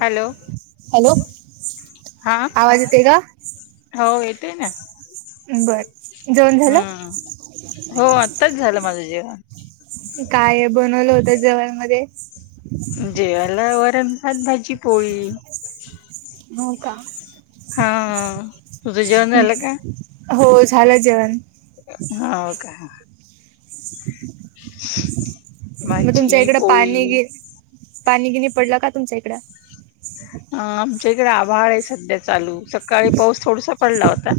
Hello hello? हा, आवाज येते का? ते ना, बर जेवण झालं हम्म हो आत्ताच झालं माझं जीवन, काय बनवलं होत जेवण, मध्य? जेवाला वरन भात, भाजी पोळी, हो का, हा तुझ जेवन झाला का. हो झालं जेवण. हा ओके. [unintelligible] मग तुमच्या भाजी इकडं पाणी पोळी ग पाणी गिनी पडला का तुमच्या इकडं. अ आमच्या इकडे आभाड आहे सध्या चालू सकाळी पाऊस थोडसा पडला होता.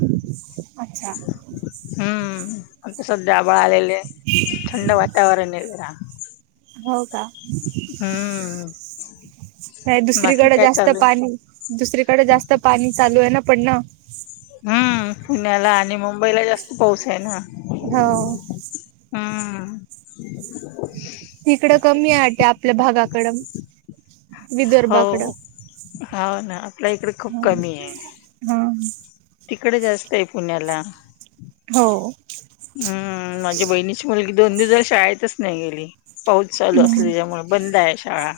अच्छा. हम्म तस डाबळ आलेले थंड वातावरण आहे बरा. हो का. हम्म, बाकी दुसरीकडे काय जास्त चालू आहे? पाणी, दुसरीकडे जास्त पाणी चालू आहे ना, पड्णा, हम्म पुण्याला आणि मुंबईला जास्त पाऊस आहे ना, हो, हा, तिकडं कमी आहे, वाटत आपल्या भागाकड? हो हो ना, आपल्या इकडे खूप कमी आहे. ह. इकडे जास्त आहे पुण्याला. हो. हम्म माझ्या बहिणीची मुलगी दोन दिवसला शाळेतच नाही गेली. पाऊच चालू असली त्यामुळे बंद आहे शाळा.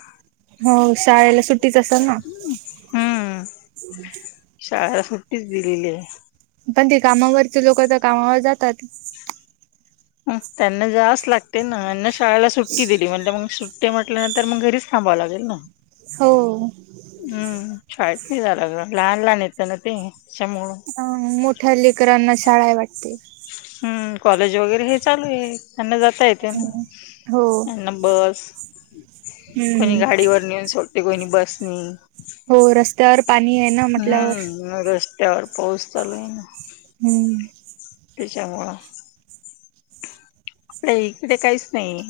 हो शाळेला सुट्टीच असल ना. शळ सुट्टीच दिलेली आहे. पण ते कामावरती लोक तर कामावर जातात. त्यांना जास्स लागते नाना शाळेला सुट्टी दिली म्हणे मग सुट्टी म्हटल्यानंतर मग घरीच ख ला लाेल ना. हो हम्म शाळेत नाही झालं ग लहान लहान येतं ना ते. त्याच्यामुळं. अ मोठ्या लेकरांना शाळा वाटते. हम्म कॉलेज वगैरे हे चालू आहे त्यांना ज येत हो नाना बस कोणी हम्म गाडीवर नेऊन सड. कोय नि बस नि. हो रस्त्यावर पाणी आहे ना म्हटल्यावर. त्यावर पोसताल ना. हम्म. पिच्या मळा. इकडे काहीच नाही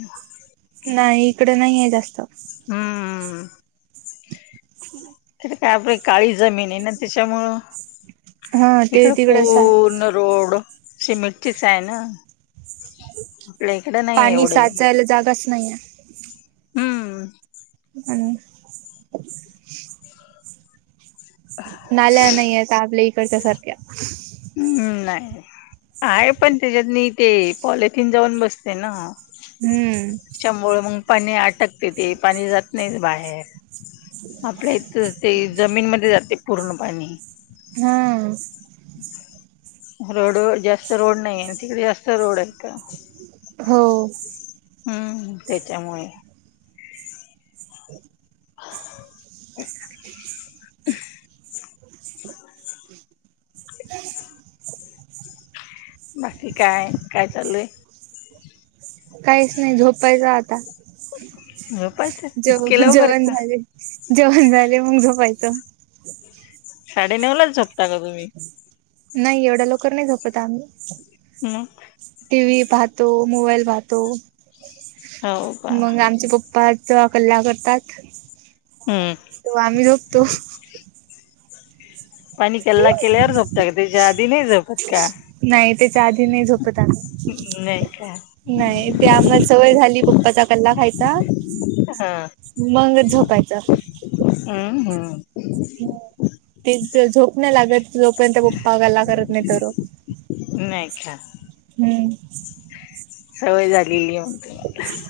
नाही इकडे नाहीय जास्त. हम्मम. तथ काय आपल्या काळी जमीन आहे ना त्याच्यामुळं. हा ते इकडे तिकड सा पूर्ण रोड. शिमेटचीच आहे ना. आपल्या इकडे नाही पाणी एवढे साचायला जागाच नाही हम्म. आणि नाल्या नाहीयेत आपल्या इकडच्या सारख्या हम्म नाही. आहे पण त्याच्यात म ते पॉलिथिन जाऊन बसते ना. हम्म शभो मग पाणी आटकते ते पाणी जात नाहीच बाहेर. आपल्या इथ ते जमीनमध्ये जाते पूर्ण पाणी. हम्म. अच् रोड जास्त रोड नाही आहे तिकडे जास्त रोड आहे का? हो हम्म त्याच्यामुळे [unintelligible] बाकी काय काय चालुय. काहीच नाही झोपायच आता ह. जेव जेवण झाले जेवण झाले मग जपायचं. साडे नऊ लाच झोपता का तुम्ही नाही एवढ्या लोकर नाही झोपत आम्ही. हम्म. टी व्ही पाहतो मोबाईल पाहतो हो का मग आमचे पप्पा. चवा कल्ला करतात हम्म त आम्ही झोपतो. पाणी कल्ला केल्यावर झोपतं का त्याच्या आधी नाही झोपत. का नाही त्याच्या आधी नाही झोपत. नाही का नाही ते आम्हाला सवय झाली फक्त. पप्पाचा कल्ला खायचा हा मंग झोपायचा. हम्म हम्म ते झोप न लागत. जोपर्यंत पपपा गला करत नाही तर [unintelligible] हम्. सवय झालेली म्हण त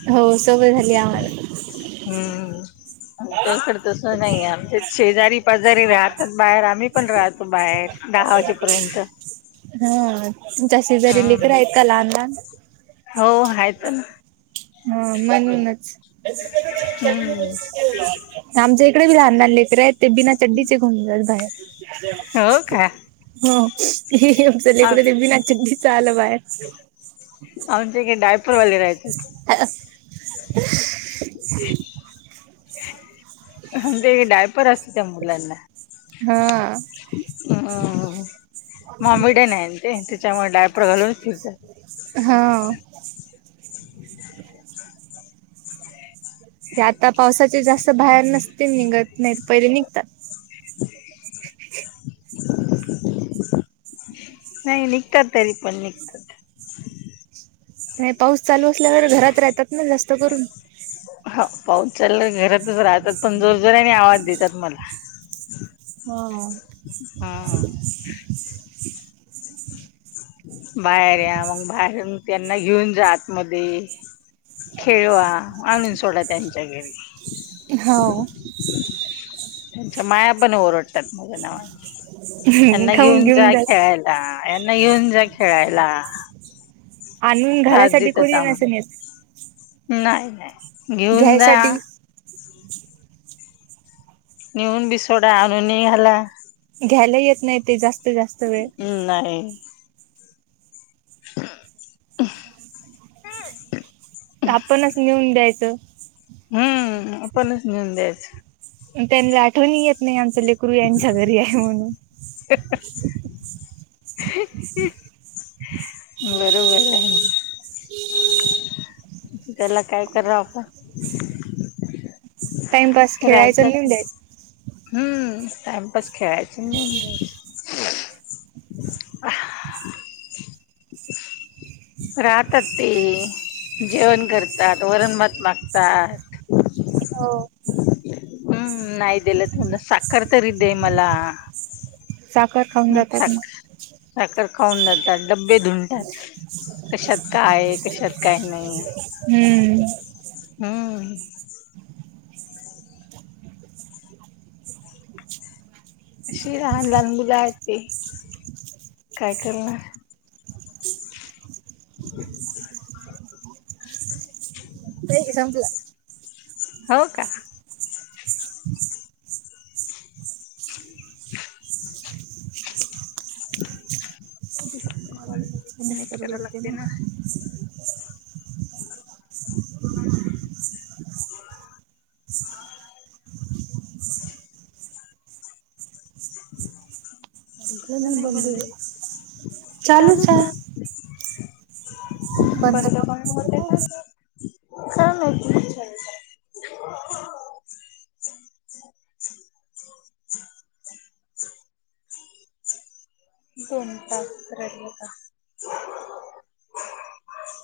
हो सवय झाली आम्हाला त्याकड तस नाही आमच्या शेजारी पाजारी राहतात बाहेर आम्ही पण राहतो बाहेर दहा वाजेपर्यंत हा तुमच्या शेजारीलीकड हम्म आहेत का लहान लहान हो हच ना. हा म्हणूनच हम्म आमच. इकडे बी लहान लह लेकर आहेत ते बिना चड्डीचेुंजात बाहेर हो का? हो हे आमचं लेकड ते बनाी चालं बाहेर आमच्या काडे डायपूरवाले राहत. ह. म्हण ते डायपर असत त्या मुलांना हम ममबड नाही ते त्याच्यामुळे डायपर घालून फिरतात. हा. [unintelligible] आता पावसाचे जास्त बाहेर नसते निघत नाहीत पहिले निघतात. [unintelligible] नाही निघतात तरी पण निघतात. नाही पाऊस चालू असल्यावर घरात राहतात ना जास्त करून ह पाऊस चालला घरातच राहतात पण जोर जरा आणि आवाज देतात मला हम्म हा. बाहेर या मग बाहेर मग त्यांना घेऊन जात मध्ये खेळवा आणून सोडा त्यांच्या घरी हो. त्यांच्या माया पण ओरडतात माझ्या नावाने त्यांना खाऊन घेऊन जा जात खेळायला. यांना येऊन जा खेळायला. आणून त्रास घरासाठी देतात कोणी आम्हाला नसनेत. नाही नाही घेऊन द्या घ्यायसाठी निऊन बि सोडा आनुनी घाला. घ्यायला येत नाही ते जास्त जास्त वेळ अ आपणच नेऊन द्यायचं. हम्म आपणच नेऊन द्यायचं. त्यांनला आठवणहि येत नाही आमचं लेकरू यांच्या घरी आहे म्हणून. ह ह बरोबर आहे. त्याला काय करा आपण टाइमपास खेळायचं राहतात लिह ते द्यायच. हम्म टाइमपास खेळायच नऊन दयायच. राहातात ते जेवण करतात वरणमात मागतात. हो. हम्म नाही देला तुम साखर तररी देेय मला साखर खाऊन ह सखर जातात मग. साखर. खाऊन जातात डबे धुनतात. कशात काय? कशात काय नाही? हम्म. हम. अशी लहान लहान मुला आहेत. त काय करणार? [unintelligible] ह संपलं. हो का? [unintelligible] [unintelligible] करय लागते ना? [unintelligible] [unintelligible] आपलं हिथलं नाही नई बंद हे... होईल. चालूच ए बंद करून होतं का ते? काय मायती [unintelligible] [unintelligible] दोन तास राहीलं का [unintelligible]